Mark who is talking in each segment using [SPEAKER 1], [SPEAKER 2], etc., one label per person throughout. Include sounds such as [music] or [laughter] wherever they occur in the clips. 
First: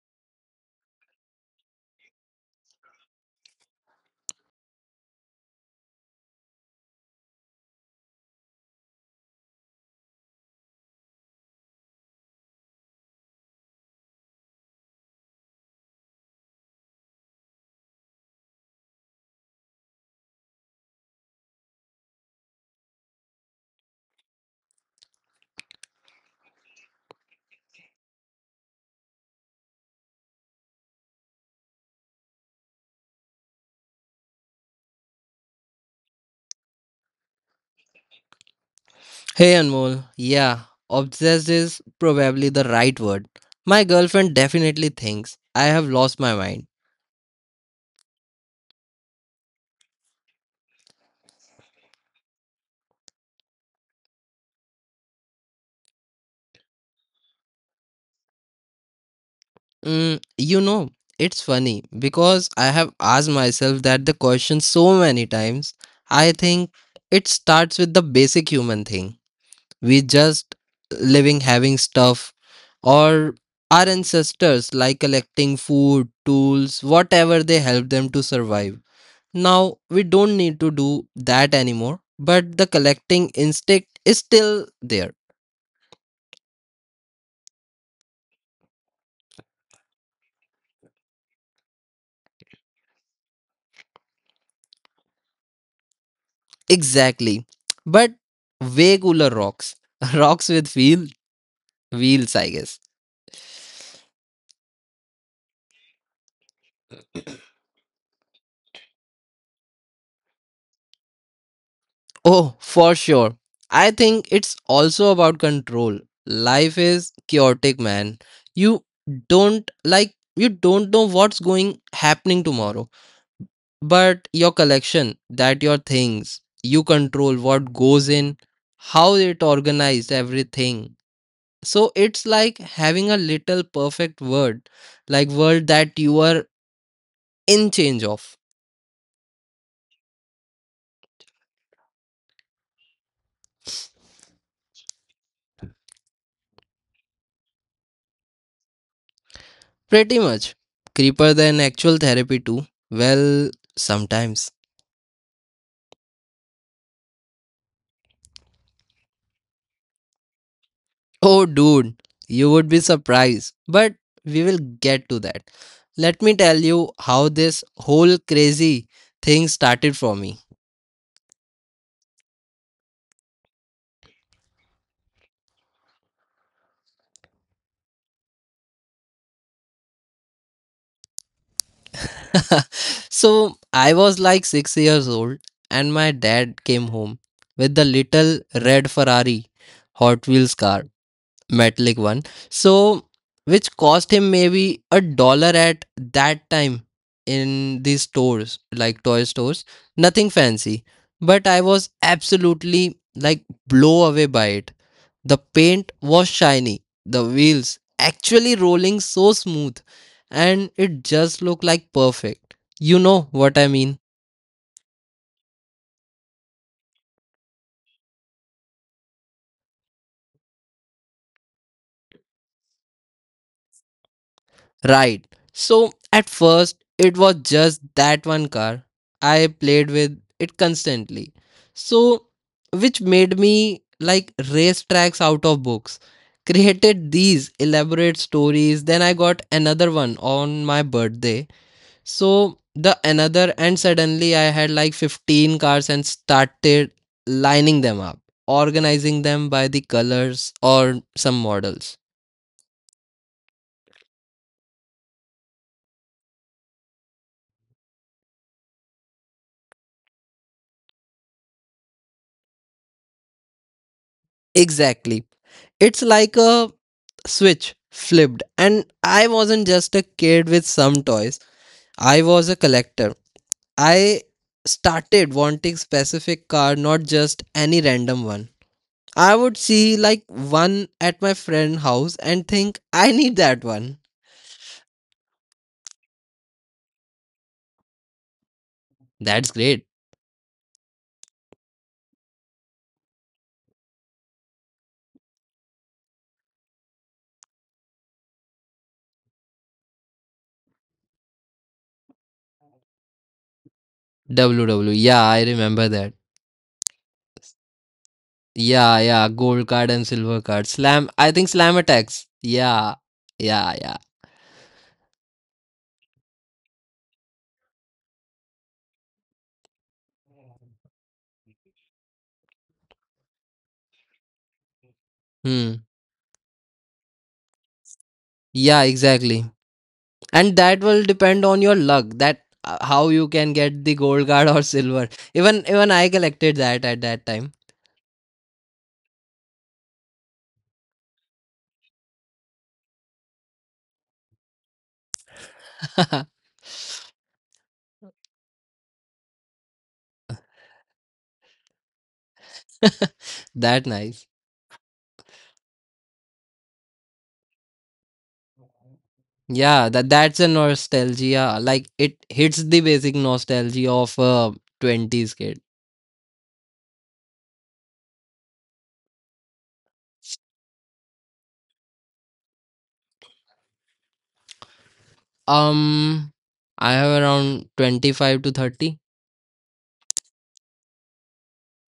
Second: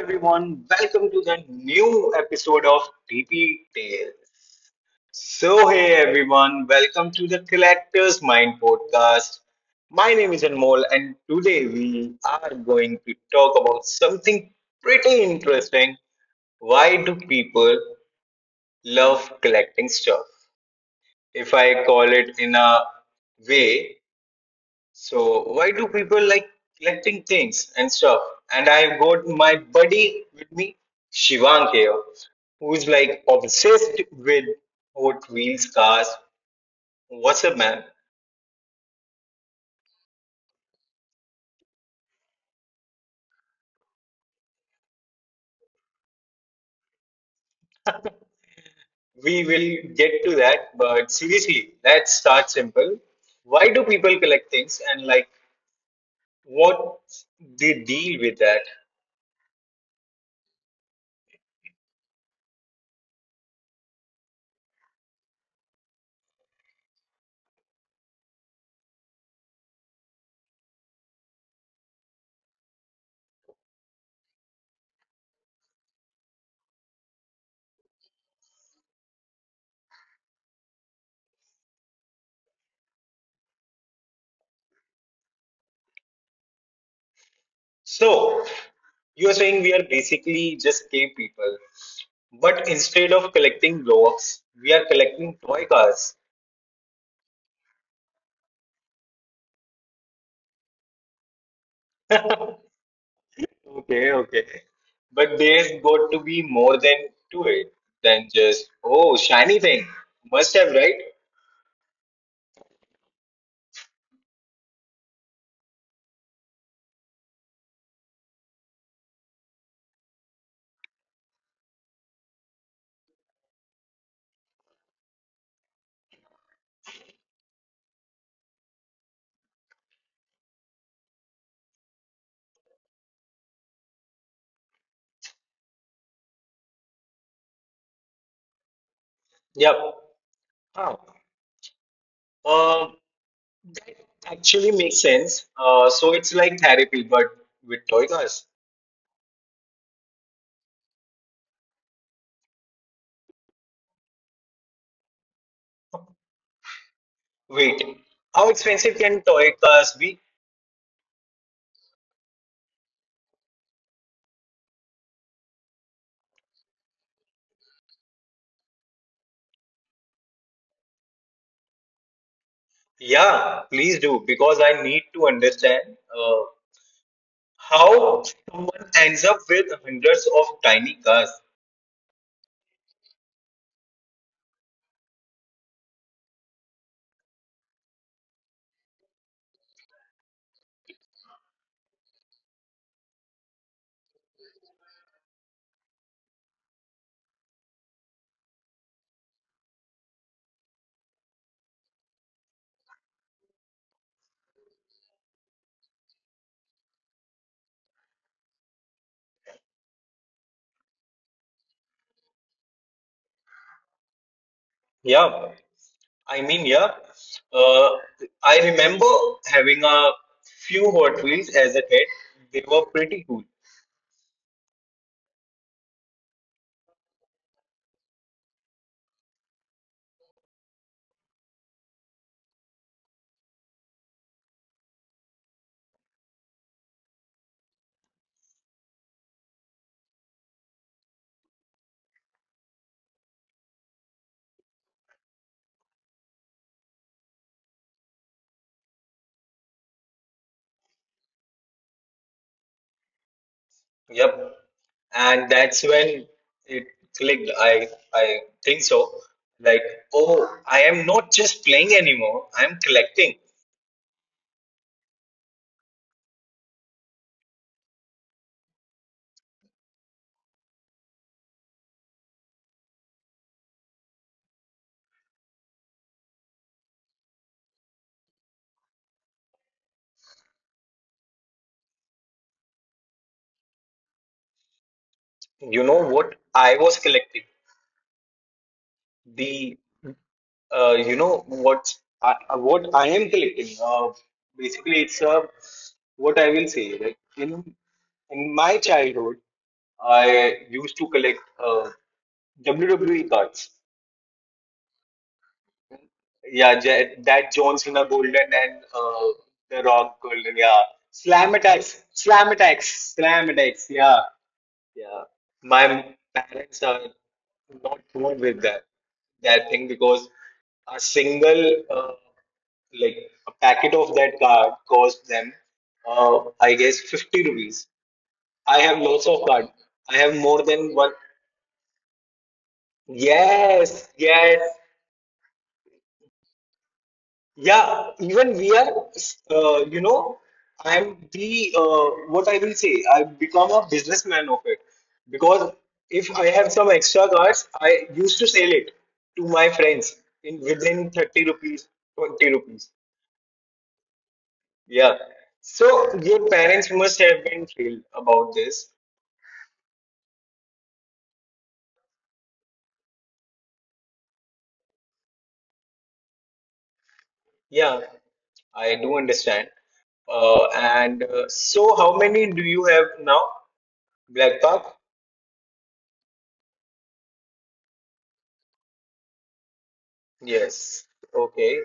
[SPEAKER 1] everyone, welcome to the new episode of DP Tales. So hey everyone, welcome to the Collector's Mind podcast. My name is Anmol and today we are going to talk about something pretty interesting. Why do people love collecting stuff? If I call it in a way. So why do people like collecting things and stuff? And I've got my buddy with me, Shivang here, who's like obsessed with Hot Wheels cars. What's up, man?
[SPEAKER 2] Hey Anmol, yeah, obsessed is probably the right word. My girlfriend definitely thinks I have lost my mind.
[SPEAKER 1] We will get to that, but seriously, let's start simple. Why do people collect things and like what they deal with that?
[SPEAKER 2] You know, it's funny because I have asked myself that the question so many times. I think it starts with the basic human thing. We just living, having stuff, or our ancestors like collecting food, tools, whatever they help them to survive. Now we don't need to do that anymore, but the collecting instinct is still there.
[SPEAKER 1] So you're saying we are basically just cave people, but instead of collecting blocks, we are collecting toy cars.
[SPEAKER 2] Exactly. But way cooler rocks. [laughs] Rocks with wheels, I
[SPEAKER 1] [laughs]
[SPEAKER 2] guess.
[SPEAKER 1] Okay, okay. But there's got to be more than to it than just, oh, shiny thing. Must have, right?
[SPEAKER 2] Oh, for sure. I think it's also about control. Life is chaotic, man. You you don't know what's going happening tomorrow. But your collection, that your things, you control what goes in, how it organized everything. So it's like having a little perfect world that you are in change of.
[SPEAKER 1] Yep. Huh. Um, that actually makes sense. So it's like therapy, but with toy cars.
[SPEAKER 2] Pretty much creeper than actual therapy too. Well, sometimes.
[SPEAKER 1] Wait, how expensive can toy cars be?
[SPEAKER 2] Oh dude, you would be surprised, but we will get to that. Let me tell you how this whole crazy thing started for me.
[SPEAKER 1] Yeah, please do because I need to understand uh, how someone ends up with hundreds of tiny cars.
[SPEAKER 2] [laughs] So I was like 6 years old, and my dad came home with the little red Ferrari Hot Wheels car, metallic one. So, which cost him maybe a dollar at that time, in these stores, like toy stores. Nothing fancy. But I was absolutely like blow away by it. The paint was shiny, the wheels actually rolling so smooth, and it just looked like perfect. You know what I mean?
[SPEAKER 1] Yeah, I mean, yeah. Uh, I remember having a few Hot Wheels as a kid. They were pretty cool.
[SPEAKER 2] Right. So at first, it was just that one car. I played with it constantly. So, which made me like race tracks out of books. [laughs] Created these elaborate stories. Then I got another one on my birthday. So, the another, and suddenly I had like 15 cars and started lining them up, organizing them by the colors or some models.
[SPEAKER 1] Yep. And that's when it clicked. I think so. Like, oh, I am not just playing anymore. I'm collecting.
[SPEAKER 2] Exactly. It's like a switch flipped, and I wasn't just a kid with some toys, I was a collector. I started wanting specific car, not just any random one. I would see like one at my friend house and think I need that one.
[SPEAKER 1] You know what I was collecting?
[SPEAKER 2] That's
[SPEAKER 1] The
[SPEAKER 2] great.
[SPEAKER 1] you know what I am collecting. Basically, it's what I will say. Like in my childhood, I used to collect uh, WWE cards.
[SPEAKER 2] W W. E. Yeah, I remember that.
[SPEAKER 1] Yeah, that John Cena Golden and
[SPEAKER 2] Yeah, yeah, gold
[SPEAKER 1] The
[SPEAKER 2] card and
[SPEAKER 1] Rock
[SPEAKER 2] silver
[SPEAKER 1] Golden.
[SPEAKER 2] card.
[SPEAKER 1] Yeah,
[SPEAKER 2] Slam. I think
[SPEAKER 1] Slam
[SPEAKER 2] slam
[SPEAKER 1] Attacks,
[SPEAKER 2] attacks.
[SPEAKER 1] Slam
[SPEAKER 2] Yeah,
[SPEAKER 1] Attacks, Slam
[SPEAKER 2] yeah,
[SPEAKER 1] Attacks.
[SPEAKER 2] yeah.
[SPEAKER 1] Yeah, yeah, my parents are not good with that thing because a single like a packet of that card cost them
[SPEAKER 2] Hmm.
[SPEAKER 1] I guess 50 rupees. I
[SPEAKER 2] Yeah,
[SPEAKER 1] have lots
[SPEAKER 2] exactly.
[SPEAKER 1] of card. I have
[SPEAKER 2] And
[SPEAKER 1] more
[SPEAKER 2] that
[SPEAKER 1] than
[SPEAKER 2] will
[SPEAKER 1] one.
[SPEAKER 2] depend on your luck, that how you can get the
[SPEAKER 1] Yes,
[SPEAKER 2] gold card
[SPEAKER 1] yes.
[SPEAKER 2] or silver. Even I collected that at that time.
[SPEAKER 1] Yeah, even we are, uh, you know, I'm the, what I will say, I become a businessman of it. Because if
[SPEAKER 2] [laughs]
[SPEAKER 1] I have some extra cards, I used to sell it to my friends in within 30 rupees, 20 rupees.
[SPEAKER 2] That nice.
[SPEAKER 1] Yeah. So your parents must have been thrilled about this.
[SPEAKER 2] Yeah, that that's a nostalgia, like it hits the basic nostalgia of a 20s kid.
[SPEAKER 1] Yeah, I do understand. And so how many do you have now? Black Park?
[SPEAKER 2] um I have around 25 to 30.
[SPEAKER 1] Yes. Okay,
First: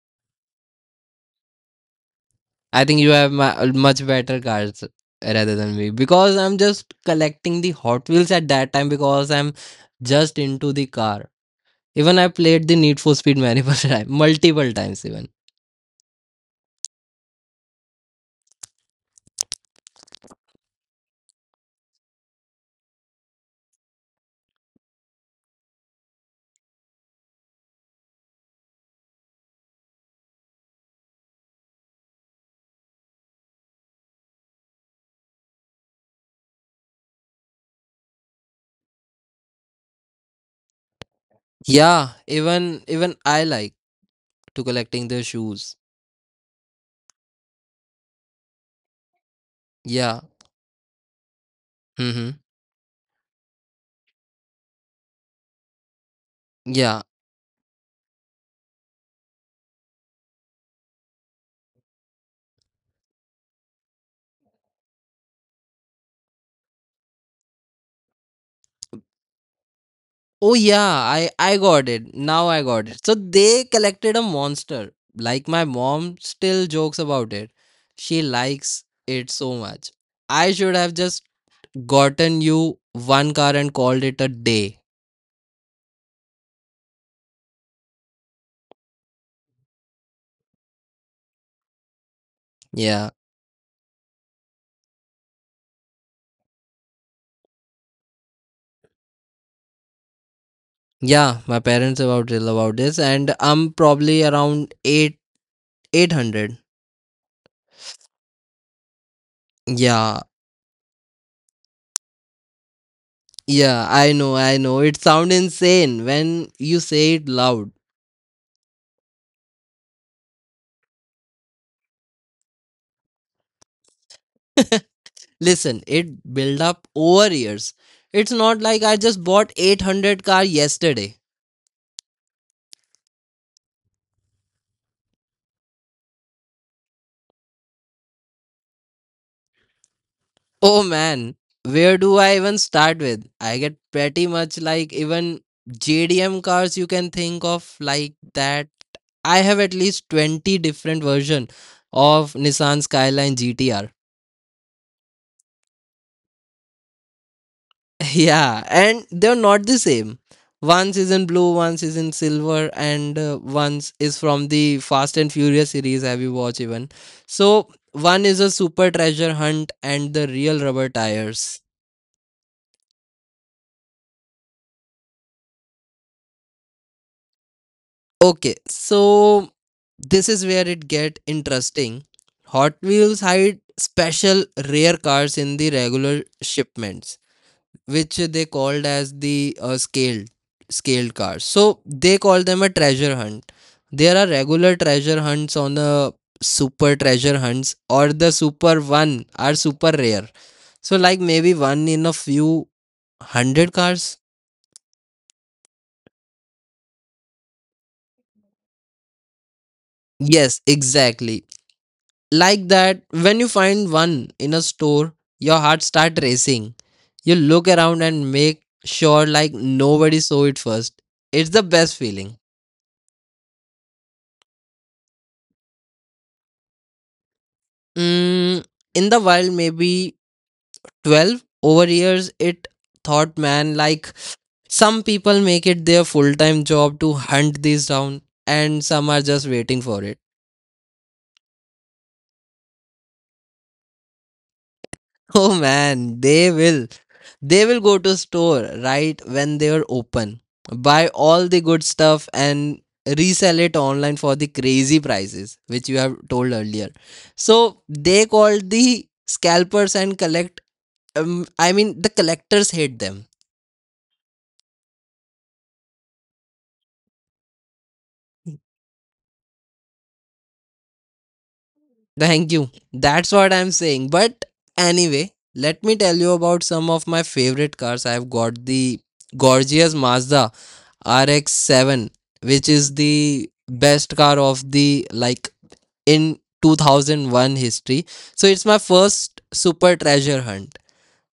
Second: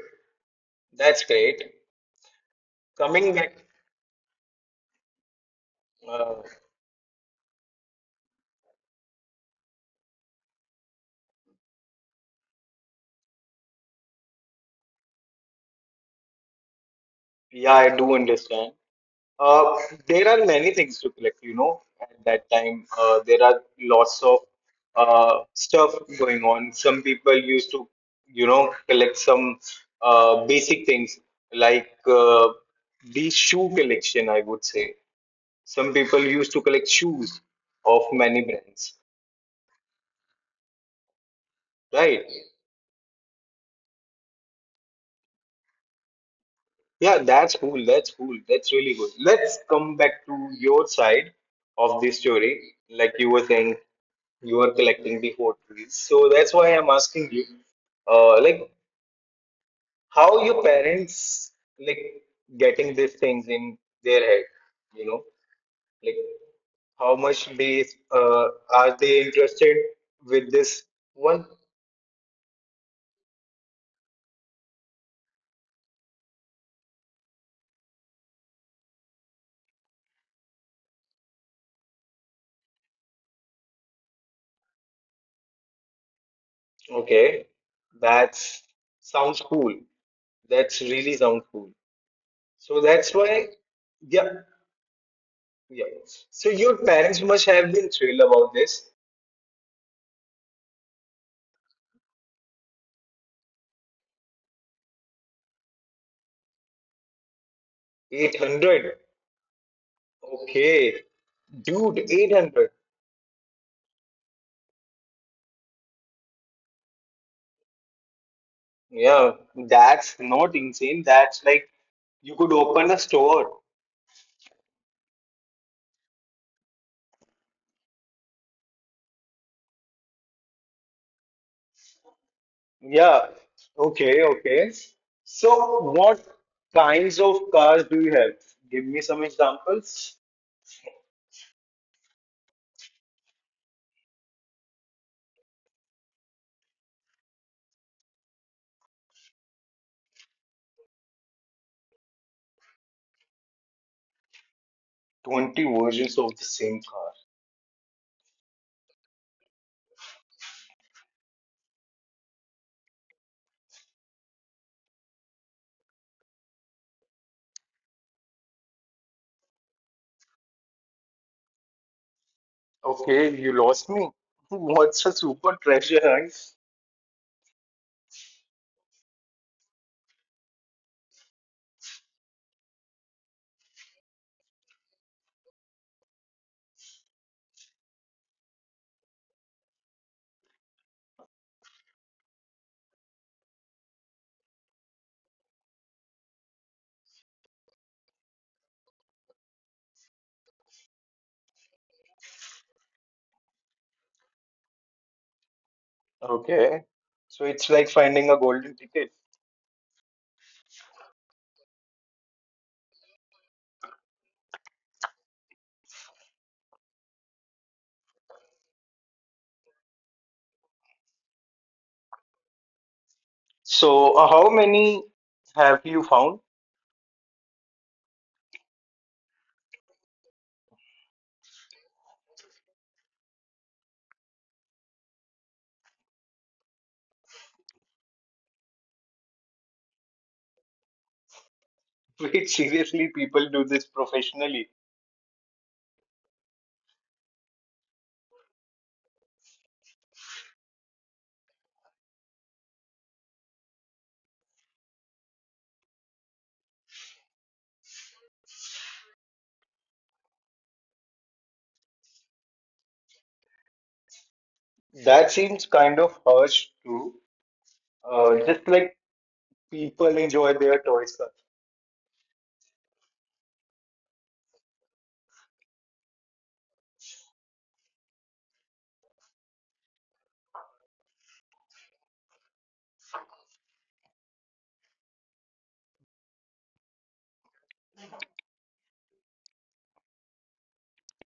[SPEAKER 1] that's great.
[SPEAKER 2] I think you have
[SPEAKER 1] Coming back,
[SPEAKER 2] my much better cards rather than me, because
[SPEAKER 1] uh,
[SPEAKER 2] I'm just collecting the Hot Wheels at that time because I'm just into the car. Even I played the Need for Speed multiple [laughs] times, multiple times even.
[SPEAKER 1] yeah, I do understand. uh, there are many things to collect, at that time. There are lots of stuff going on. Some people used to, collect some basic things like, uh, the shoe collection, I would say. Some people used to collect shoes of many brands,
[SPEAKER 2] Yeah,
[SPEAKER 1] right?
[SPEAKER 2] even even I like to collecting the shoes.
[SPEAKER 1] Yeah, that's cool. That's cool. That's really good. Let's come
[SPEAKER 2] Yeah.
[SPEAKER 1] back to your side of the
[SPEAKER 2] Mm-hmm.
[SPEAKER 1] story. Like you were saying, you are collecting the photos. So that's why I'm
[SPEAKER 2] Yeah.
[SPEAKER 1] asking you, like how your parents like getting these things in their head, you know, like how much they uh, are they interested with
[SPEAKER 2] Oh
[SPEAKER 1] this
[SPEAKER 2] yeah, I
[SPEAKER 1] one?
[SPEAKER 2] I got it. Now I got it. So they collected a monster. Like my mom still jokes about it. She likes it so much. I should have just gotten you one car and called it a day.
[SPEAKER 1] Okay, that's sounds cool. That's really sounds cool. So
[SPEAKER 2] Yeah.
[SPEAKER 1] that's why. Yeah, yeah. So your parents must have been thrilled about this.
[SPEAKER 2] Yeah, my parents about till about this and I'm probably around 8 800.
[SPEAKER 1] 800.
[SPEAKER 2] Yeah,
[SPEAKER 1] Okay. Dude, 800.
[SPEAKER 2] yeah, I know, I know. It sounds insane when you say it loud.
[SPEAKER 1] Yeah. That's not insane. That's like you could open a store.
[SPEAKER 2] Listen, it built up over years. It's not like I just bought 800 car yesterday.
[SPEAKER 1] Yeah. Okay. Okay. So what kinds of cars do you have? Give me some examples.
[SPEAKER 2] Oh man, where do I even start with? I get pretty much like even JDM cars you can think of, like that. I have at least 20 different version of Nissan Skyline GTR.
[SPEAKER 1] 20 versions of the same car.
[SPEAKER 2] [laughs] Yeah, and they're not the same. One is in blue, one is in silver, and one is from the Fast and Furious series. Have you watched even? So one is a super treasure hunt, and the real rubber tires.
[SPEAKER 1] Okay. You lost me. [laughs] What's a super treasure hunt?
[SPEAKER 2] Okay, so this is where it get interesting. Hot Wheels hide special rare cars in the regular shipments, which they called as the scaled cars. So they call them a treasure hunt. There are regular treasure hunts on the super treasure hunts, or the super one are super rare. So like maybe one in a few hundred cars.
[SPEAKER 1] Okay. So it's like finding a golden ticket.
[SPEAKER 2] Yes, exactly like that. When you find one in a store, your heart start racing. You look around and make sure like nobody saw it first. It's the best feeling.
[SPEAKER 1] So, how many have you found?
[SPEAKER 2] Mm, in the wild maybe 12 over years. It thought, man, like some people make it their full-time job to hunt these down, and some are just waiting for it.
[SPEAKER 1] [laughs] Wait, seriously, people do this professionally.
[SPEAKER 2] [laughs] Oh man, they will go to store right when they are open, buy all the good stuff and resell it online for the crazy prices, which you have told earlier. So they called the scalpers and collect, I mean the collectors hate them.
[SPEAKER 1] That seems kind of harsh, too. Just like people enjoy their toys, sir.
[SPEAKER 2] Thank you. That's what I'm saying. But anyway, let me tell you about some of my favorite cars. I've got the gorgeous Mazda RX-7, which is the best car of the like in 2001 history. So it's my first super treasure hunt.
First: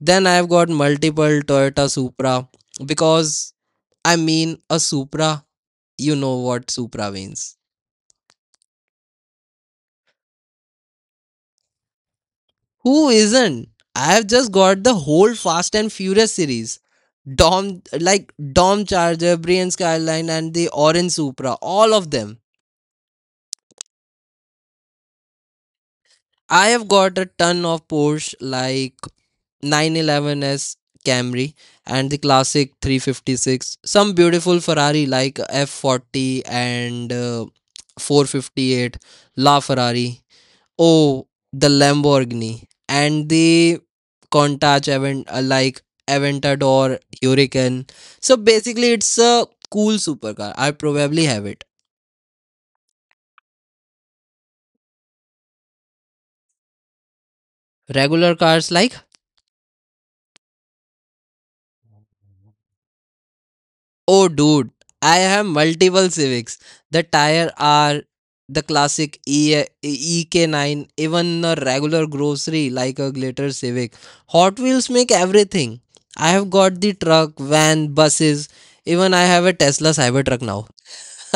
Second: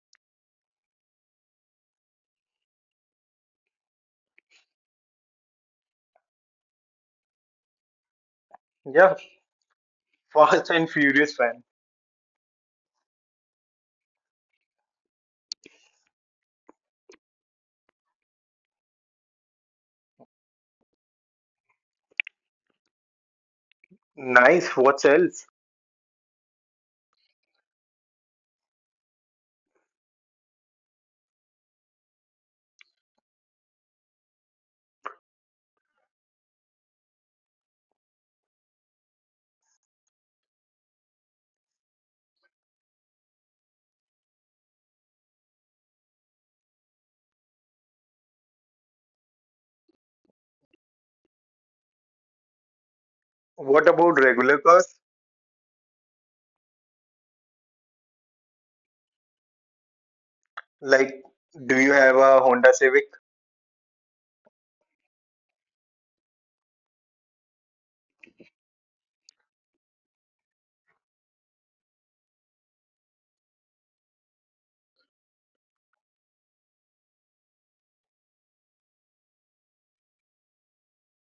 [SPEAKER 2] Then I've got multiple Toyota Supra, because I mean a Supra, you know what Supra means.
[SPEAKER 1] Yeah, [laughs] Fast and Furious fan.
[SPEAKER 2] Who isn't? I have just got the whole Fast and Furious series. Dom Charger, Brian Skyline, and the Orange Supra, all of them.
[SPEAKER 1] Nice. What else?
[SPEAKER 2] I have got a ton of Porsche, like 911S Camry and the classic 356, some beautiful Ferrari like F40 and 458 La Ferrari. Oh, the Lamborghini and the Countach Avent like Aventador Hurricane. So basically, it's a cool supercar, I probably have it.
[SPEAKER 1] What about regular cars?
[SPEAKER 2] Regular cars like,
[SPEAKER 1] Like, do you have a Honda Civic?
[SPEAKER 2] oh dude, I have multiple Civics. The tire are the classic EK9, even a regular grocery like a glitter Civic. Hot Wheels make everything. I have got the truck, van, buses. Even I have a Tesla Cybertruck now.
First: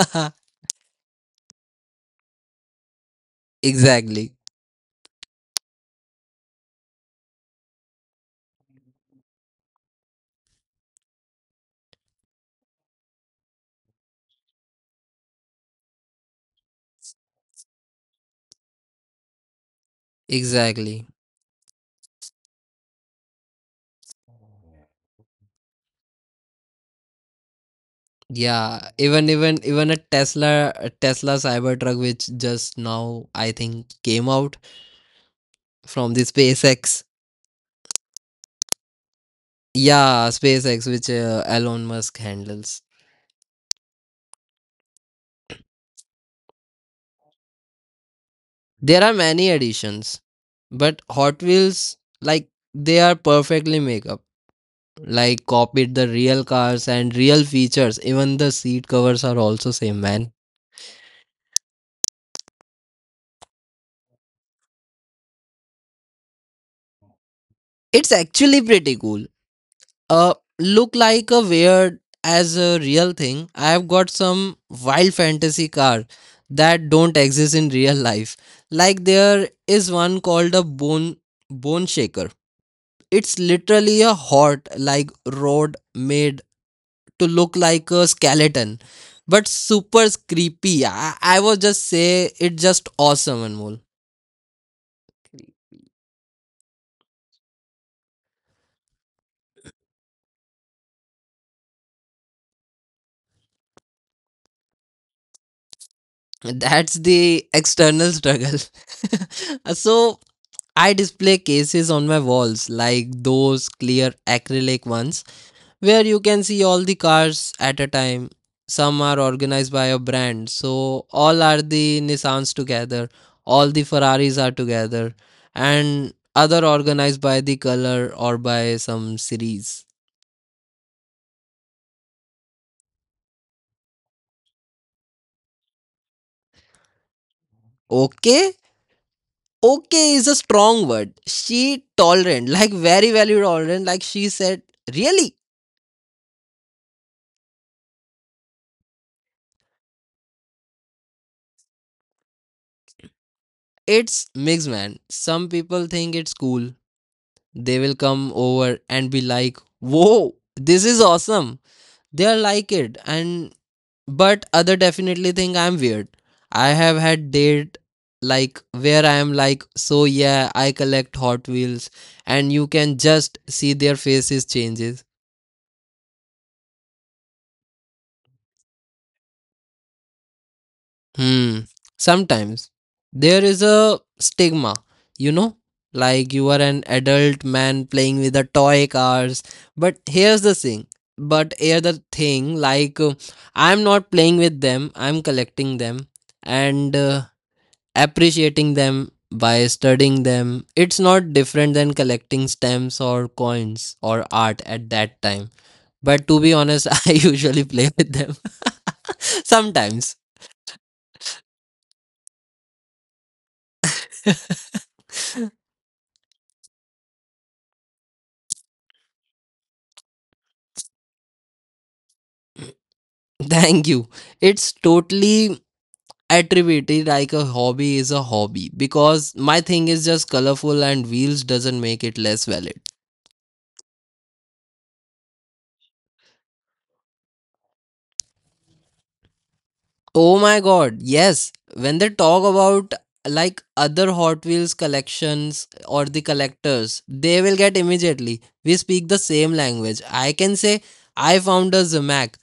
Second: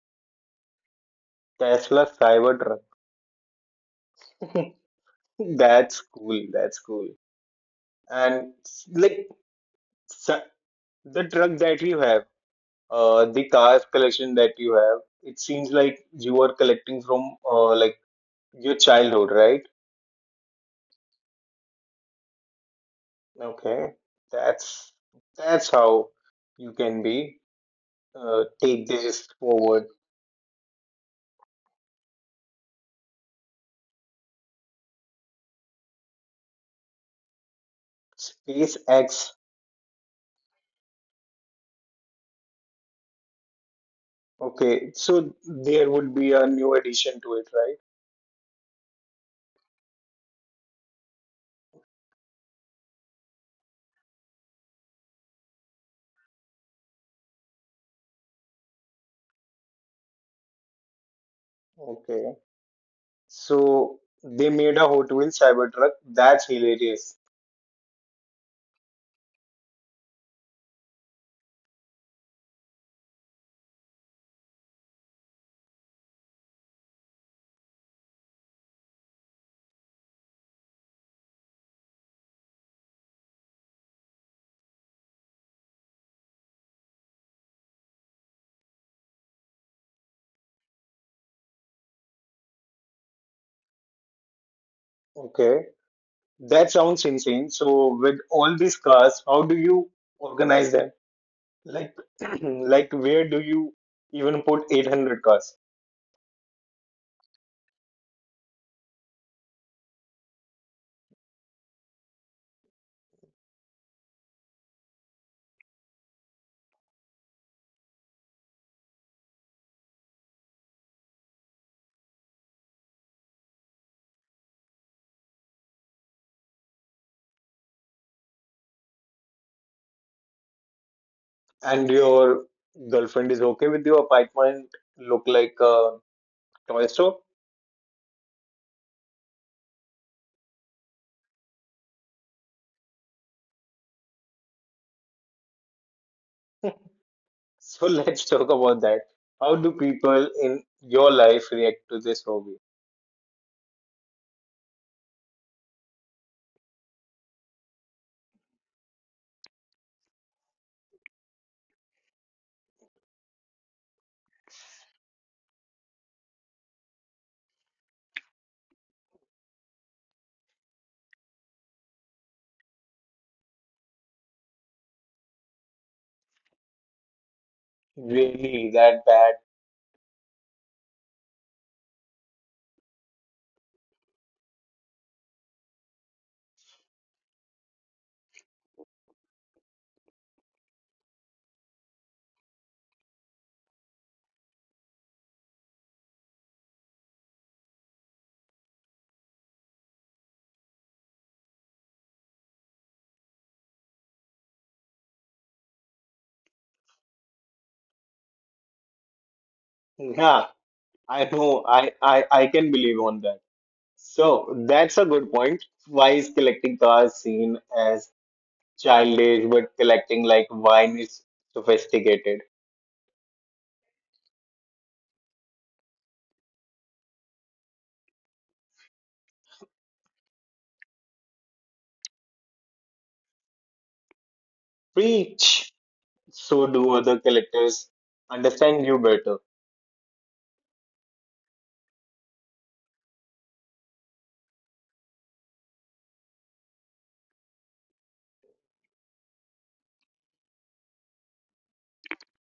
[SPEAKER 2] [laughs]
[SPEAKER 1] Tesla Cybertruck.
[SPEAKER 2] Exactly.
[SPEAKER 1] [laughs] That's cool. That's cool. And like s- the truck that you have. The cars collection that you have, it seems like you are collecting from like your childhood, right?
[SPEAKER 2] Exactly.
[SPEAKER 1] Okay, that's that's how you can be take
[SPEAKER 2] Yeah. Even
[SPEAKER 1] this
[SPEAKER 2] even
[SPEAKER 1] forward.
[SPEAKER 2] even a Tesla Cybertruck, which just now I think came out from the SpaceX.
[SPEAKER 1] SpaceX.
[SPEAKER 2] Yeah, SpaceX, which Elon Musk handles.
[SPEAKER 1] Okay, so there would be a new addition to it, right?
[SPEAKER 2] There are many additions, but Hot Wheels like they are perfectly make up. Like copied the real cars and real features. Even the seat covers are also same, man.
[SPEAKER 1] Okay, so they made a Hot Wheels Cybertruck. That's hilarious.
[SPEAKER 2] It's actually pretty cool. Uh, Look like a weird as a real thing. I've got some wild fantasy car that don't exist in real life. Like there is one called a bone shaker. It's literally a hot like rod made to look like a skeleton, but super creepy. I was just say it's just awesome, Anmol.
[SPEAKER 1] Okay, that sounds insane. So with all these cars, how do you organize that? Like, [clears throat] like where do you even put 800 cars?
[SPEAKER 2] That's the external struggle. [laughs] So I display cases on my walls, like those clear acrylic ones, where you can see all the cars at a time. Some are organized by a brand, so all are the Nissans together, all the Ferraris are together, and other organized by the color or by some series.
[SPEAKER 1] And your girlfriend is okay with your apartment look like a toy store?
[SPEAKER 2] Okay? Okay is a strong word. She tolerant, like very value tolerant, like she said, really?
[SPEAKER 1] So [laughs] let's talk about that. How do people in your life react to this hobby?
[SPEAKER 2] It's mixed, man. Some people think it's cool. They will come over and be like, "Whoa, this is awesome." They'll like it, and but other definitely think I'm weird. I have had date like where I am like, so yeah, I collect Hot Wheels, and you can just see their faces changes.
[SPEAKER 1] Really, that bad?
[SPEAKER 2] Hmm. Sometimes there is a stigma, you know, like you are an adult man playing with the toy cars. But here's the thing. But here the thing, like I'm not playing with them. I'm collecting them and appreciating them by studying them. It's not different than collecting stamps or coins or art at that time. But to be honest, [laughs] I usually play with them [laughs] sometimes.
[SPEAKER 1] Yeah, I know. I can believe on that. So that's a good point. Why is collecting cars seen as childish, but collecting like wine is sophisticated?
[SPEAKER 2] Thank you. It's totally attributed, like a hobby is a hobby, because my thing is just colorful and wheels doesn't make it less valid.
[SPEAKER 1] Preach. So do other collectors understand you better.
[SPEAKER 2] Oh my god, yes. When they talk about like other Hot Wheels collections or the collectors, they will get immediately. We speak the same language. I can say I found a Zamac,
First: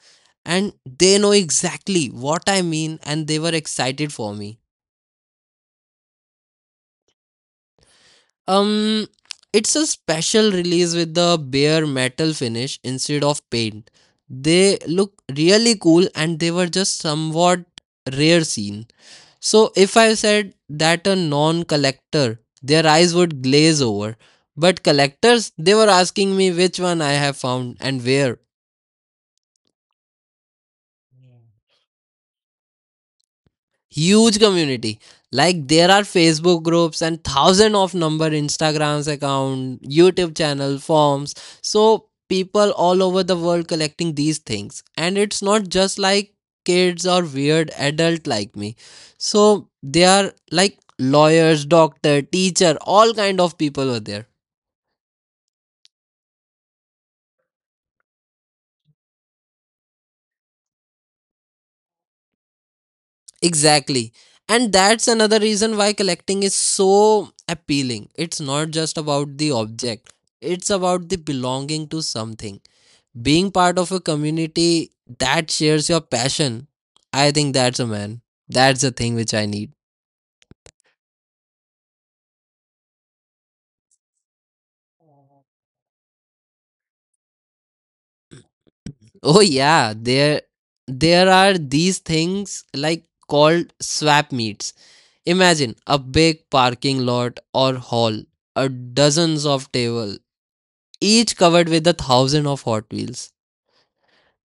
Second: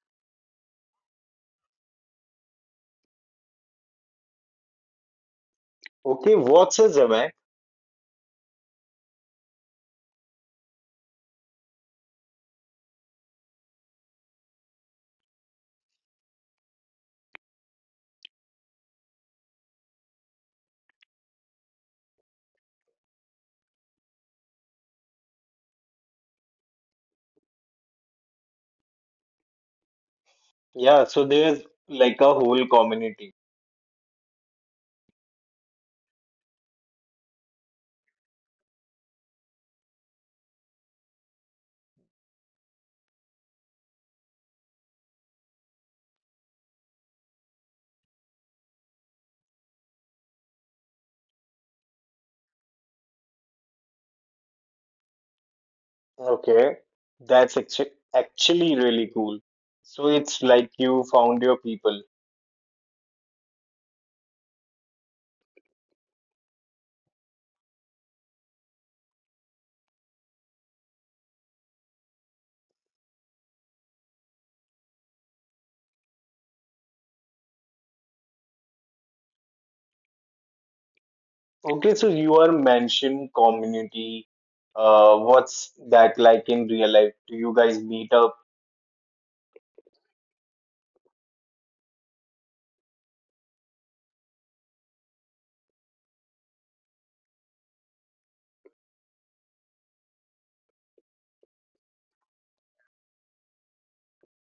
[SPEAKER 2] and they know exactly what I mean and they were excited for me.
[SPEAKER 1] Okay, what's a Zemek?
[SPEAKER 2] Um, it's a special release with the bare metal finish instead of paint. They look really cool and they were just somewhat rare seen. So if I said that a non-collector, their eyes would glaze over. But collectors, they were asking me which one I have found and where.
[SPEAKER 1] Yeah, so there's like a whole community.
[SPEAKER 2] Huge community, like there are Facebook groups and thousand of number Instagrams account, YouTube channel forms. So people all over the world collecting these things, and it's not just like kids or weird adult like me. So they are like lawyers, doctor, teacher, all kind of people were there.
[SPEAKER 1] Okay, that's actually really cool. So it's like you found your people.
[SPEAKER 2] Exactly, and that's another reason why collecting is so appealing. It's not just about the object, it's about the belonging to something, being part of a community that shares your passion. I think that's a man. That's the thing which I need.
[SPEAKER 1] Okay, so you are mentioned community. What's that like in real life? Do you guys meet up?
[SPEAKER 2] Oh yeah, there are these things like called swap meets. Imagine a big parking lot or hall, a dozens of table, each covered with a thousand of Hot Wheels.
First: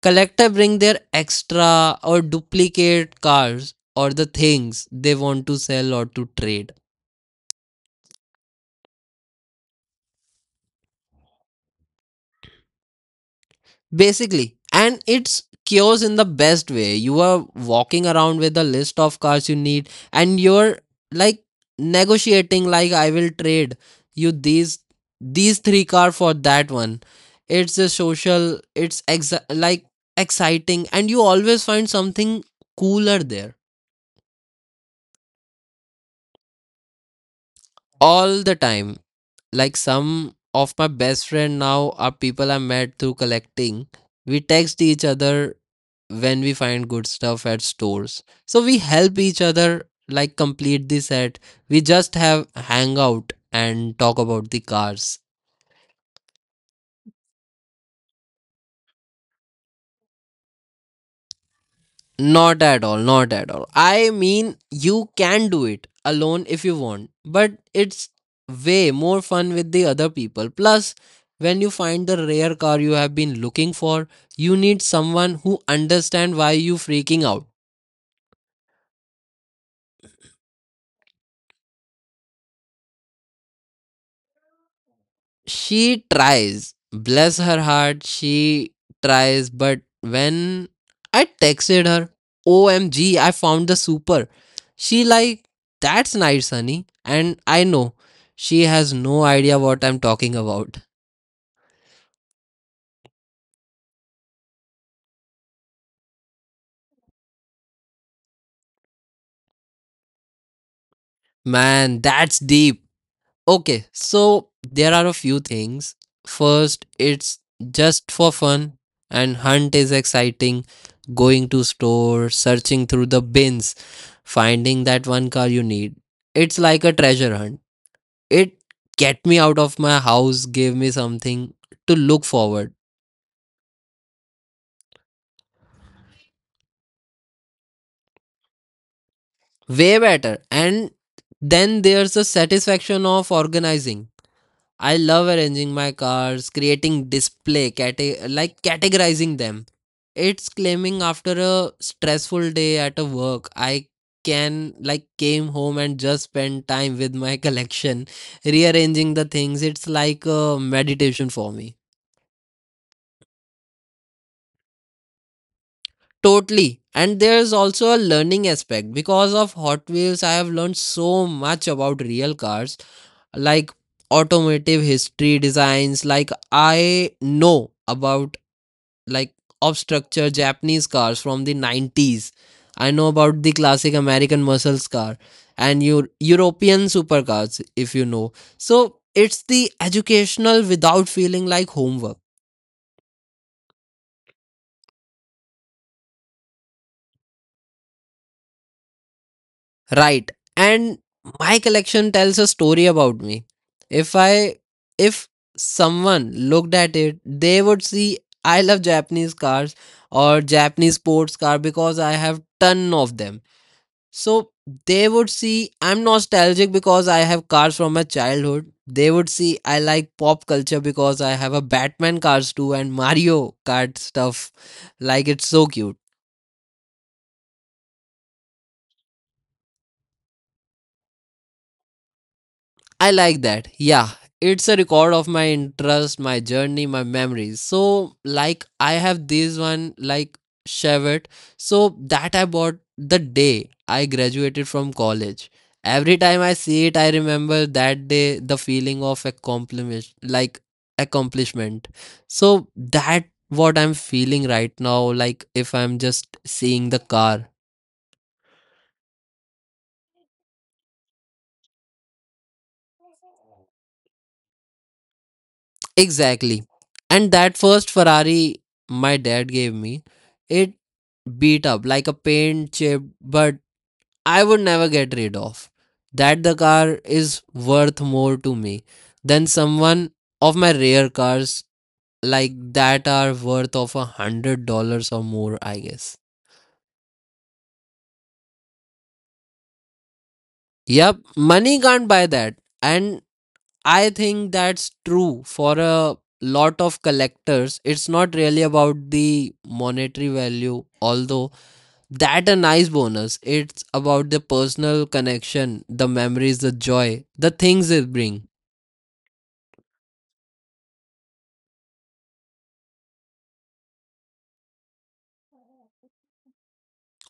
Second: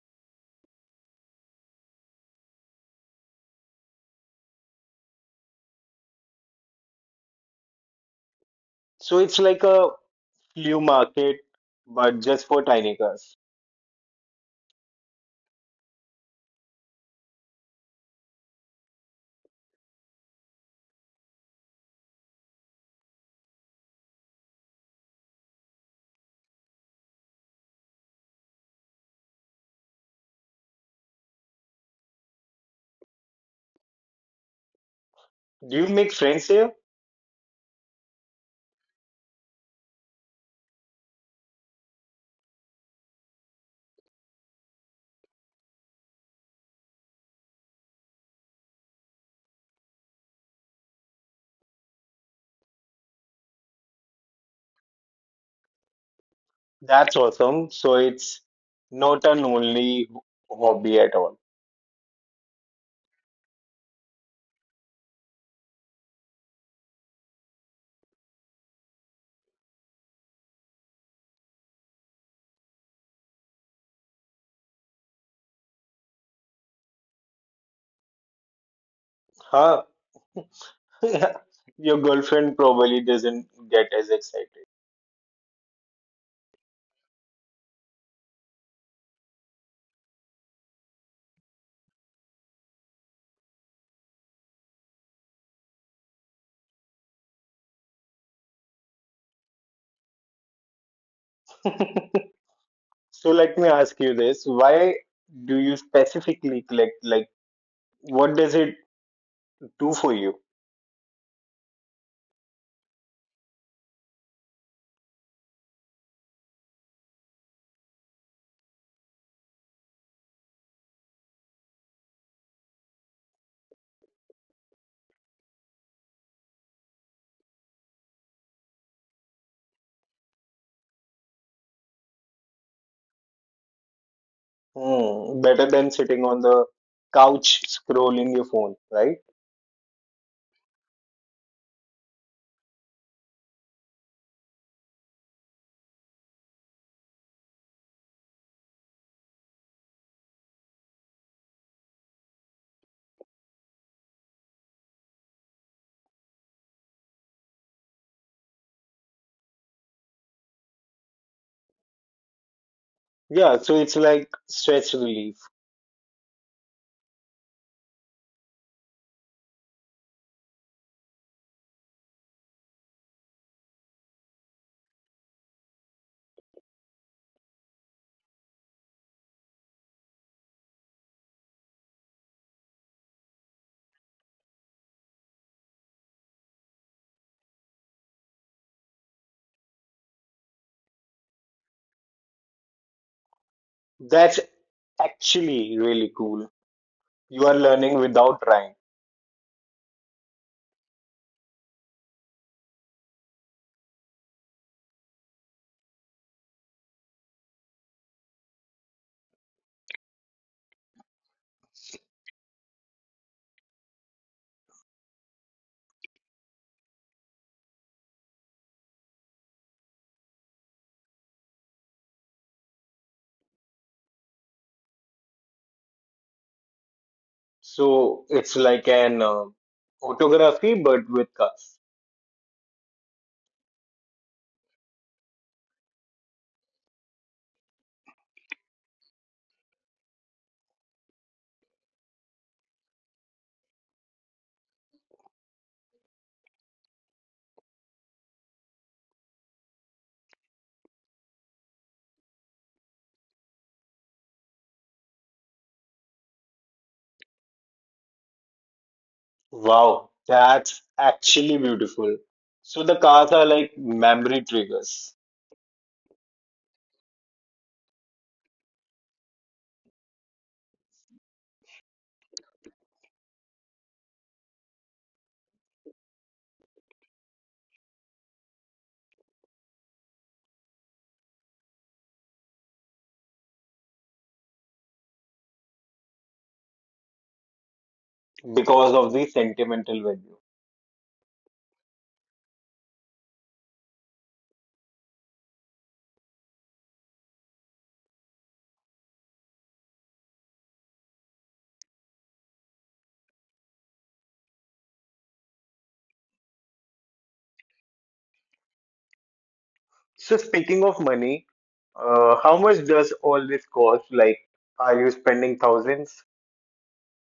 [SPEAKER 2] Collector bring their extra or duplicate cars or the things they want to sell or to trade.
[SPEAKER 1] So it's like a flea market, but just for tiny cars.
[SPEAKER 2] Basically, and it's chaos in the best way. You are walking around with a list of cars you need, and you're like negotiating, like, I will trade you these three car for that one. It's a social, it's like exciting, and you always find something cooler there.
[SPEAKER 1] Do you make friends here?
[SPEAKER 2] All the time. Like some of my best friend now are people I met through collecting. We text each other when we find good stuff at stores. So we help each other like complete the set. We just have hangout and talk about the cars.
[SPEAKER 1] That's awesome. So it's not an only hobby at all.
[SPEAKER 2] Not at all, not at all. I mean, you can do it alone if you want, but it's way more fun with the other people. Plus, when you find the rare car you have been looking for, you need someone who understand why you freaking out.
[SPEAKER 1] Huh? [laughs] Your girlfriend probably doesn't get as excited.
[SPEAKER 2] She tries, bless her heart. She tries, but when I texted her, omg I found the super, she like, that's nice honey, and I know she has no idea what I'm talking about.
[SPEAKER 1] [laughs] So let me ask you this. Why do you specifically collect? Like, what does it do for you?
[SPEAKER 2] Man, that's deep. Okay, so there are a few things. First, it's just for fun, and hunt is exciting. Going to store, searching through the bins, finding that one car you need. It's like a treasure hunt. It get me out of my house, gave me something to look forward.
[SPEAKER 1] Hmm, better than sitting on the couch scrolling your phone, right?
[SPEAKER 2] Way better. And then there's the satisfaction of organizing. I love arranging my cars, creating display, like categorizing them. It's claiming after a stressful day at a work, I can like came home and just spend time with my [laughs] collection, rearranging the things. It's like a meditation for me.
[SPEAKER 1] Yeah, so it's like stress relief.
[SPEAKER 2] Totally. And there's also a learning aspect. Because of Hot Wheels, I have learned so much about real cars, like automotive history designs, like I know about like of structure Japanese cars from the 90s. I know about the classic American muscles car and your European supercars, if you know. So it's the educational without feeling like homework.
[SPEAKER 1] That's actually really cool. You are learning without trying.
[SPEAKER 2] Right. And my collection tells a story about me. If I if someone looked at it, they would see I love Japanese cars or Japanese sports car because I have ton of them. So they would see I'm nostalgic because I have cars from my childhood. They would see I like pop culture because I have a Batman cars too and Mario Kart stuff. Like it's so cute.
[SPEAKER 1] So it's like an photography but with cars.
[SPEAKER 2] I like that. Yeah, it's a record of my interest, my journey, my memories. So, like, I have this one, like, Chevette. So, that I bought the day I graduated from college. Every time I see it, I remember that day the feeling of accomplishment, like accomplishment. So that what I'm feeling right now, like if I'm just seeing the car.
[SPEAKER 1] Wow, that's actually beautiful. So the cars are like memory triggers
[SPEAKER 2] Exactly. And that first Ferrari my dad gave me, it beat up like a paint chip, but I would never get rid of. That the car is worth more to me than someone of my rare cars like that are worth of $100 or more, I guess.
[SPEAKER 1] because of the sentimental value.
[SPEAKER 2] Yep, money can't buy that. And I think that's true for a lot of collectors. It's not really about the monetary value, although that a nice bonus, it's about the personal connection, the memories, the joy, the things it bring.
[SPEAKER 1] So speaking of money, how much does all this cost? Like, are you spending thousands?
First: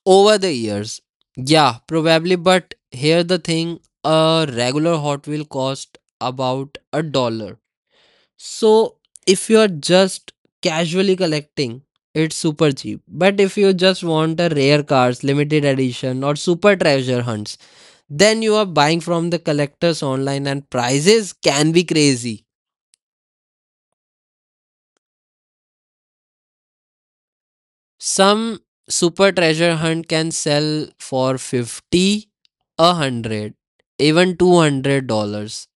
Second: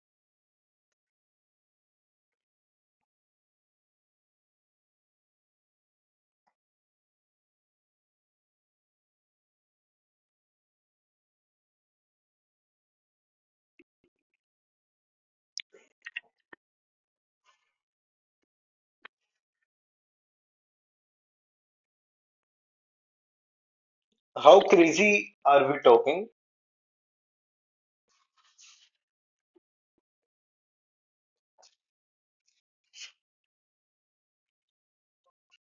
[SPEAKER 2] Over the years, yeah, probably. But here the thing, a regular Hot Wheel cost about a dollar. So if you are just casually collecting, it's super cheap. But if you just want a rare cars limited edition or super treasure hunts, then you are buying from the collectors online and prices can be crazy.
[SPEAKER 1] How crazy are we talking?
[SPEAKER 2] Some super treasure hunt can sell for 50, a 100, even $200,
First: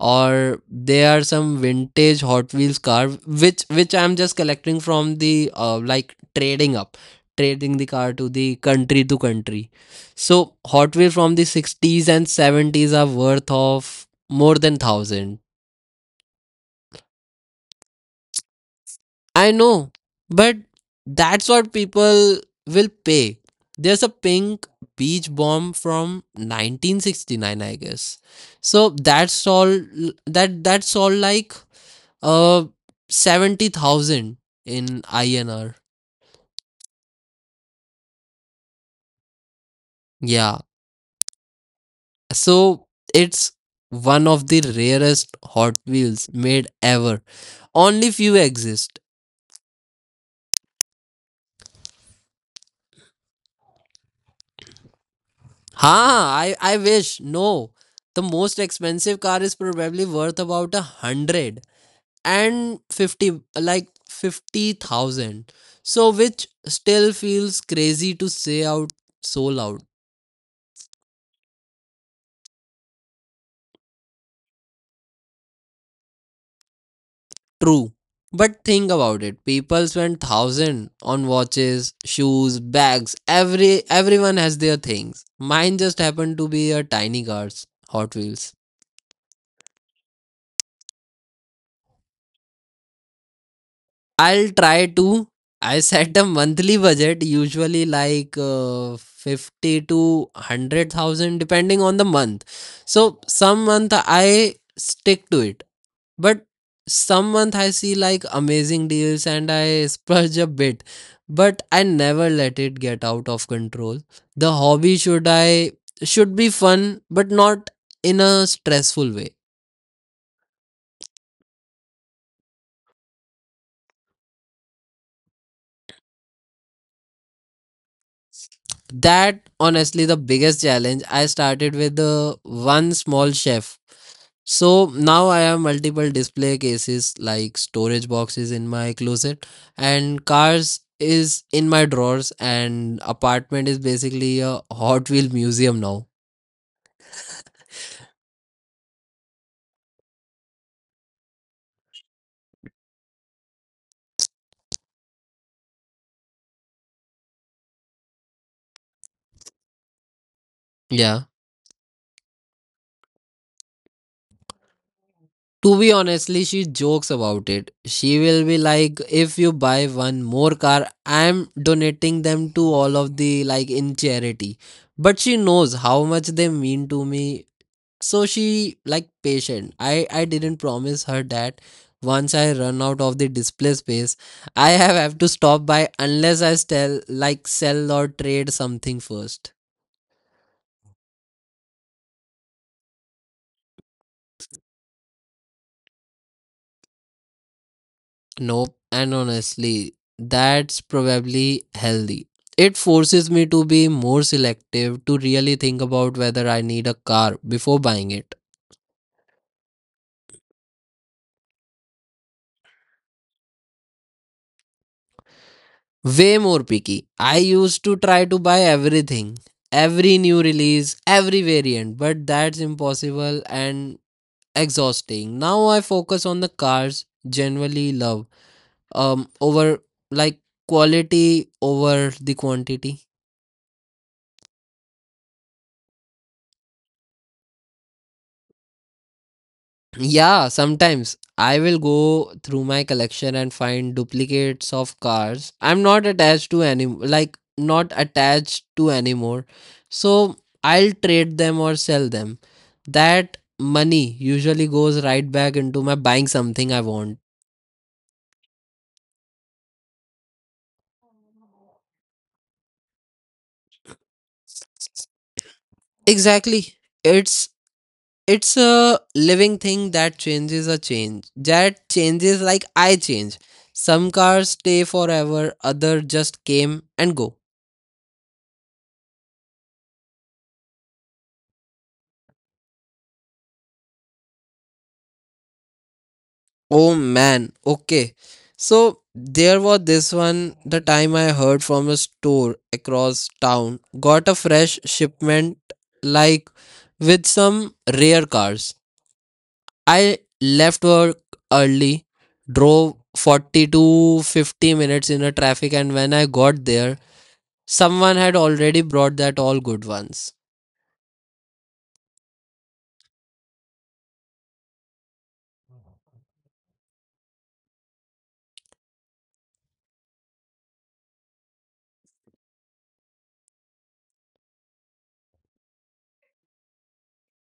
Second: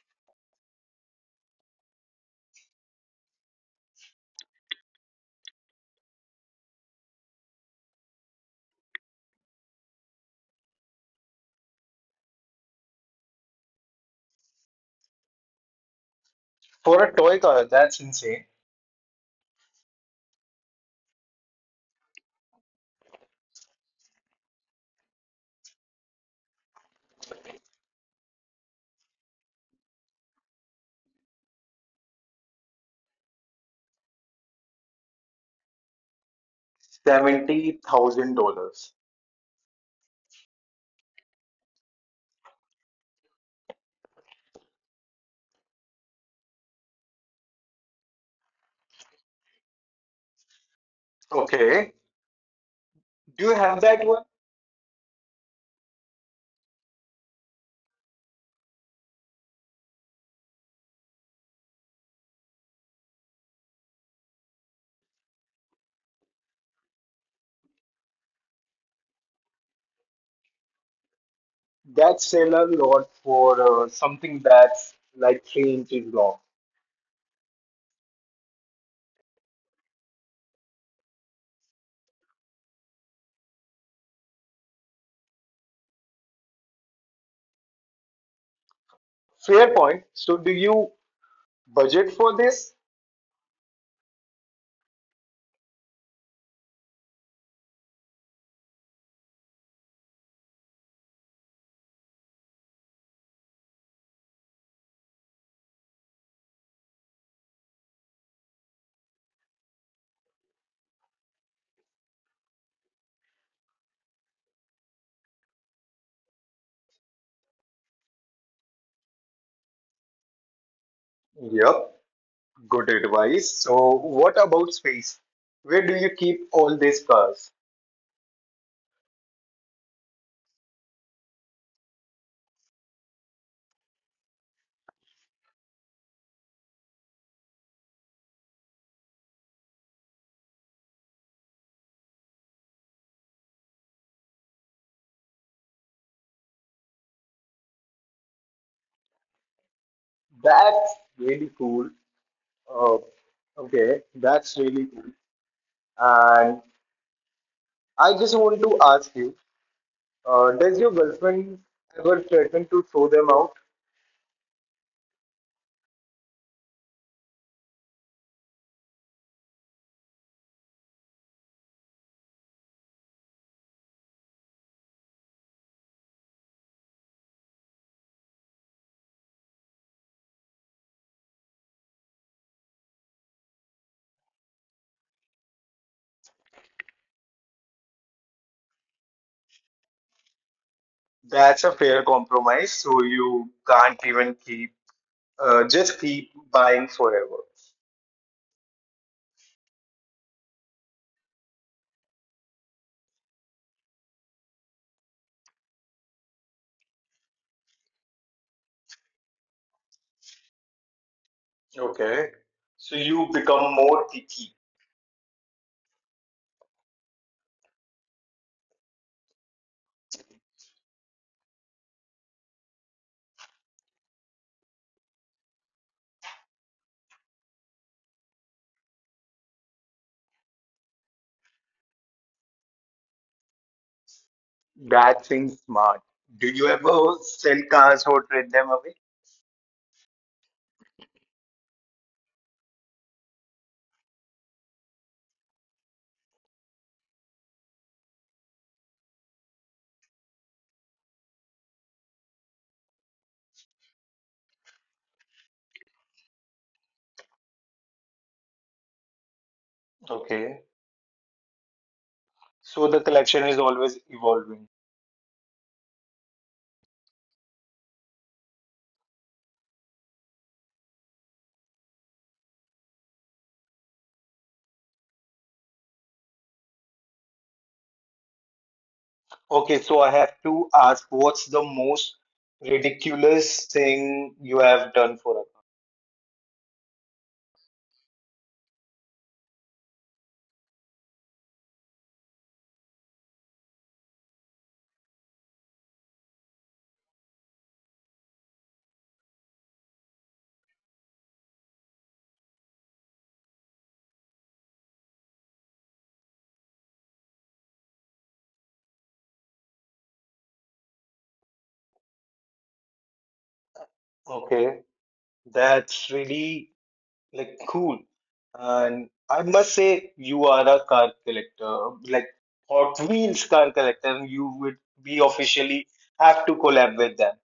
[SPEAKER 2] or there are some vintage Hot Wheels car which I'm just collecting from the like trading up trading the car to the country to country. So Hot Wheels from the 60s and 70s are worth of more than 1000.
[SPEAKER 1] For a toy car, that's insane.
[SPEAKER 2] I know, but that's what people will pay. There's a pink beach bomb from 1969, I guess. So that's all. That's all like uh 70,000 in INR.
[SPEAKER 1] $70,000.
[SPEAKER 2] Yeah. So it's one of the rarest Hot Wheels made ever. Only few exist.
[SPEAKER 1] Okay. Do you have that one?
[SPEAKER 2] Huh, I wish. No. The most expensive car is probably worth about 150, like 50,000. So, which still feels crazy to say out so loud.
[SPEAKER 1] That's said a lot for something that's like 3 inches long.
[SPEAKER 2] True. But think about it. People spend thousand on watches, shoes, bags. Everyone has their things. Mine just happened to be a tiny cars, Hot Wheels.
[SPEAKER 1] Fair point. So, do you budget for this?
[SPEAKER 2] I'll try to. I set a monthly budget, usually like 50 to 100,000, depending on the month. So, some month I stick to it, but some month I see like amazing deals and I [laughs] splurge a bit, but I never let it get out of control. The hobby should be fun, but not in a stressful way.
[SPEAKER 1] Yep, good advice. So, what about space? Where do you keep all these cars?
[SPEAKER 2] That honestly the biggest challenge. I started with the one small chef. So now I have multiple display cases like storage boxes in my closet, and cars is in my drawers, and apartment is basically a Hot Wheel museum now.
[SPEAKER 1] That's really cool. Uh, okay, that's really cool. And I just want to ask you, does your
[SPEAKER 2] Yeah,
[SPEAKER 1] girlfriend ever threaten to throw them out?
[SPEAKER 2] to be honestly, she jokes about it. She will be like, if you buy one more car, I'm donating them to all of the like in charity. But she knows how much they mean to me, so she like patient. I didn't promise her that once I run out of the display space, I have to stop by unless I sell like sell or trade something first.
[SPEAKER 1] That's a fair compromise. So you can't even keep just keep buying forever.
[SPEAKER 2] Nope, and honestly that's probably healthy. It forces me to be more selective, to really think about whether I need a car before buying it.
[SPEAKER 1] Okay. So you become more picky.
[SPEAKER 2] Way more picky. I used to try to buy everything, every new release, every variant, but that's impossible and exhausting. Now I focus on the cars generally love, over like quality over the quantity.
[SPEAKER 1] That seems smart. Do you ever sell cars or trade them away?
[SPEAKER 2] Yeah, sometimes I will go through my collection and find duplicates of cars. I'm not attached to any like not attached to anymore. So I'll trade them or sell them. That money usually goes right back into my buying something I want.
[SPEAKER 1] Okay. So the collection is always evolving.
[SPEAKER 2] Exactly. It's it's a living thing that changes, a change that changes, like I change. Some cars stay forever, other just came and go.
[SPEAKER 1] Okay, so I have to ask, what's the most ridiculous thing you have done for a
[SPEAKER 2] Oh man, okay, so there was this one the time I heard from a store across town got a fresh shipment, like, with some rare cars. I left work early, drove 40 to 50 minutes in a traffic, and when I got there someone had already brought that all good ones.
[SPEAKER 1] car? Okay. That's really, like, cool. And I must say you are a car collector, like Hot Wheels car collector, and you would be officially have to collab with them.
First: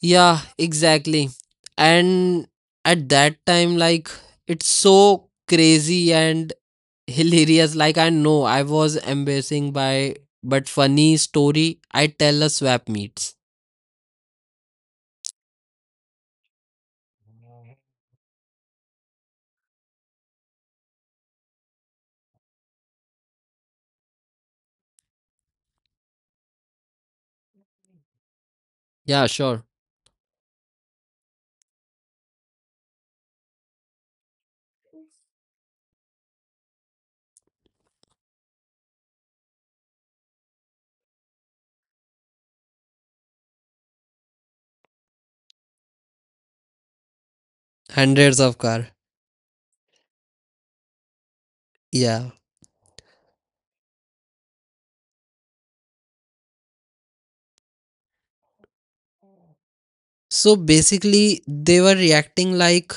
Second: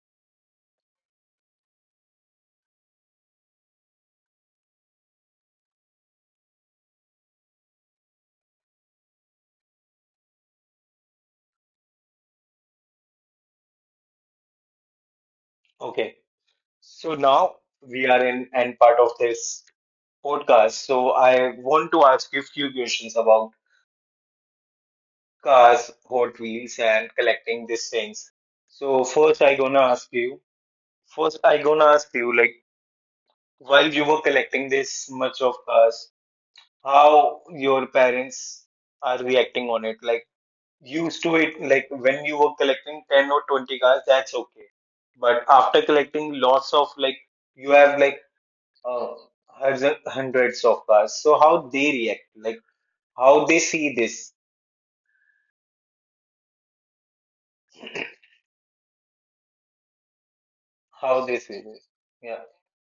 [SPEAKER 2] Yeah, exactly. And at that time, like, it's so crazy and [laughs] hilarious. Like, I know I was embarrassing by, but funny story I tell a swap meets.
[SPEAKER 1] Okay. So now we are in end part of this podcast. So I want to ask you a few questions about cars, Hot Wheels, and collecting these things. So
[SPEAKER 2] Yeah,
[SPEAKER 1] first I
[SPEAKER 2] sure.
[SPEAKER 1] gonna ask you, like while you were collecting this much of cars, how your parents are reacting on it. Like used to it, like when you were collecting 10 or 20 cars, that's okay. But after collecting lots of like you have like
[SPEAKER 2] Hundreds of car.
[SPEAKER 1] uh, hundreds of cars. So how they react,
[SPEAKER 2] Yeah.
[SPEAKER 1] like how they see this,
[SPEAKER 2] So
[SPEAKER 1] how they
[SPEAKER 2] basically,
[SPEAKER 1] see
[SPEAKER 2] they
[SPEAKER 1] this.
[SPEAKER 2] were
[SPEAKER 1] Yeah.
[SPEAKER 2] reacting like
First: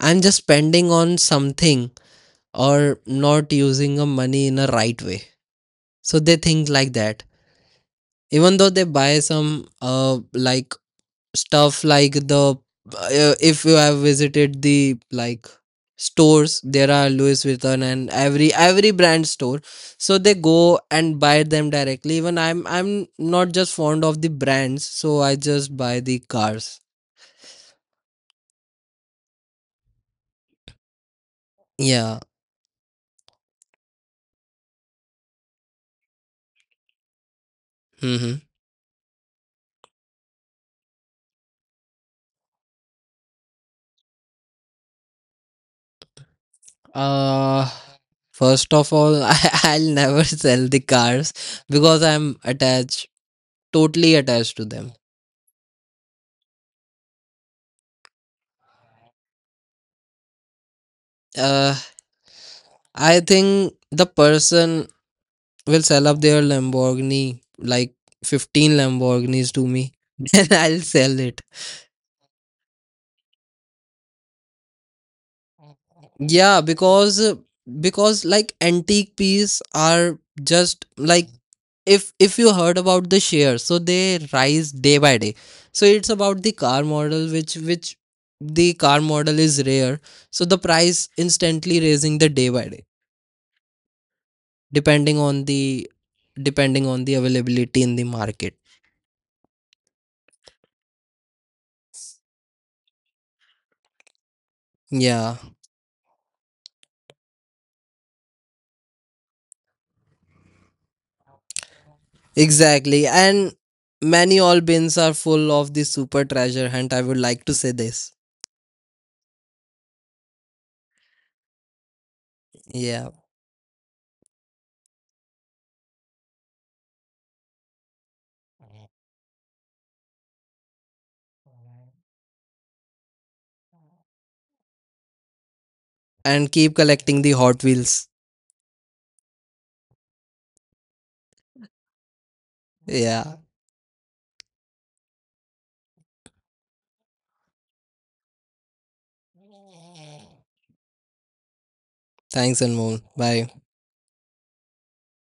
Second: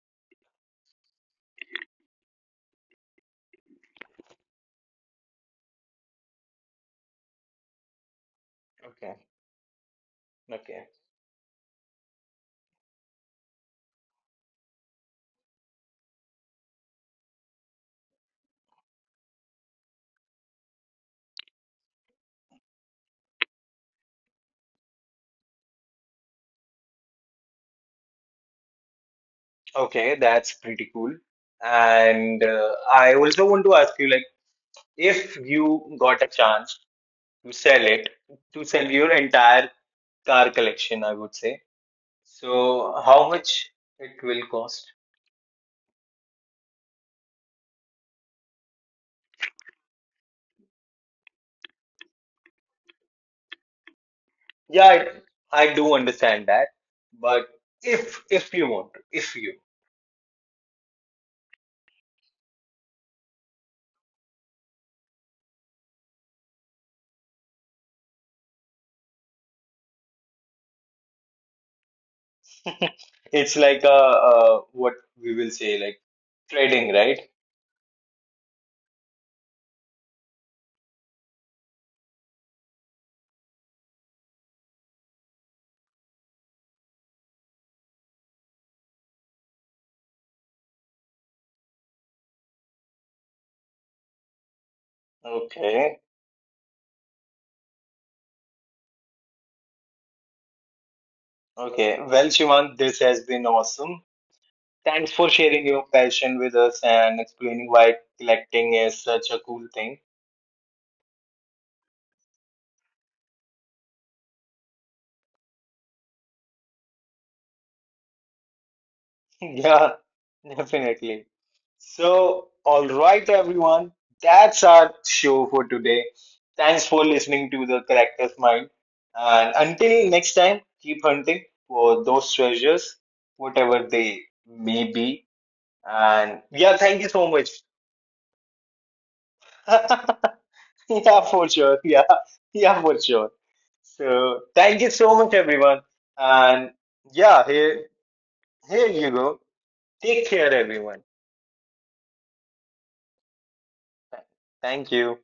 [SPEAKER 2] I'm just spending on something or not using a money in a right way. So they think like that. Even though they
[SPEAKER 1] Okay.
[SPEAKER 2] buy some like
[SPEAKER 1] Okay.
[SPEAKER 2] stuff like the if you have visited the like stores, there are louis vuitton and every brand store, so they go and buy them directly, even I'm not just fond of the brands, so I just buy the cars.
[SPEAKER 1] Okay. That's pretty cool.
[SPEAKER 2] Yeah.
[SPEAKER 1] And I also want to ask you, like, if you got a chance to sell it,
[SPEAKER 2] Mm-hmm.
[SPEAKER 1] to sell your entire car collection, I would say. So, how much it will cost?
[SPEAKER 2] uh First of all, [laughs] I'll never sell the cars because I'm attached, totally attached to them.
[SPEAKER 1] Yeah, I do understand that, but if you want, to, if you,
[SPEAKER 2] Uh, I think the person will sell up their Lamborghini, like 15 Lamborghinis to me, [laughs] and I'll sell it.
[SPEAKER 1] [laughs] it's like a, what we will say like
[SPEAKER 2] Yeah,
[SPEAKER 1] trading, right?
[SPEAKER 2] because like antique pieces are just like if you heard about the shares, so they rise day by day. So it's about the car model which the car model is rare. So the price instantly raising the day by day, depending on the
[SPEAKER 1] Okay,
[SPEAKER 2] depending on the availability in the market.
[SPEAKER 1] okay. Well, Shivant, this has been awesome. Thanks for
[SPEAKER 2] Yeah.
[SPEAKER 1] sharing your passion with us and explaining why collecting is such a cool thing.
[SPEAKER 2] Exactly. And many all bins are full of the super treasure hunt. I would like to say this.
[SPEAKER 1] [laughs] Yeah, definitely. So, all
[SPEAKER 2] Yeah.
[SPEAKER 1] right, everyone, that's our show for today. Thanks for listening to the Collector's Mind. And until next time, keep hunting for those treasures, whatever they may be. And
[SPEAKER 2] And keep
[SPEAKER 1] yeah, thank you
[SPEAKER 2] collecting
[SPEAKER 1] so
[SPEAKER 2] the
[SPEAKER 1] much.
[SPEAKER 2] Hot Wheels.
[SPEAKER 1] [laughs] Yeah, for sure. Yeah, yeah, for sure.
[SPEAKER 2] Yeah.
[SPEAKER 1] So, thank you so much, everyone. And yeah, here you go. Take care, everyone.
[SPEAKER 2] Thanks, Anmol. Bye.
[SPEAKER 1] Thank you.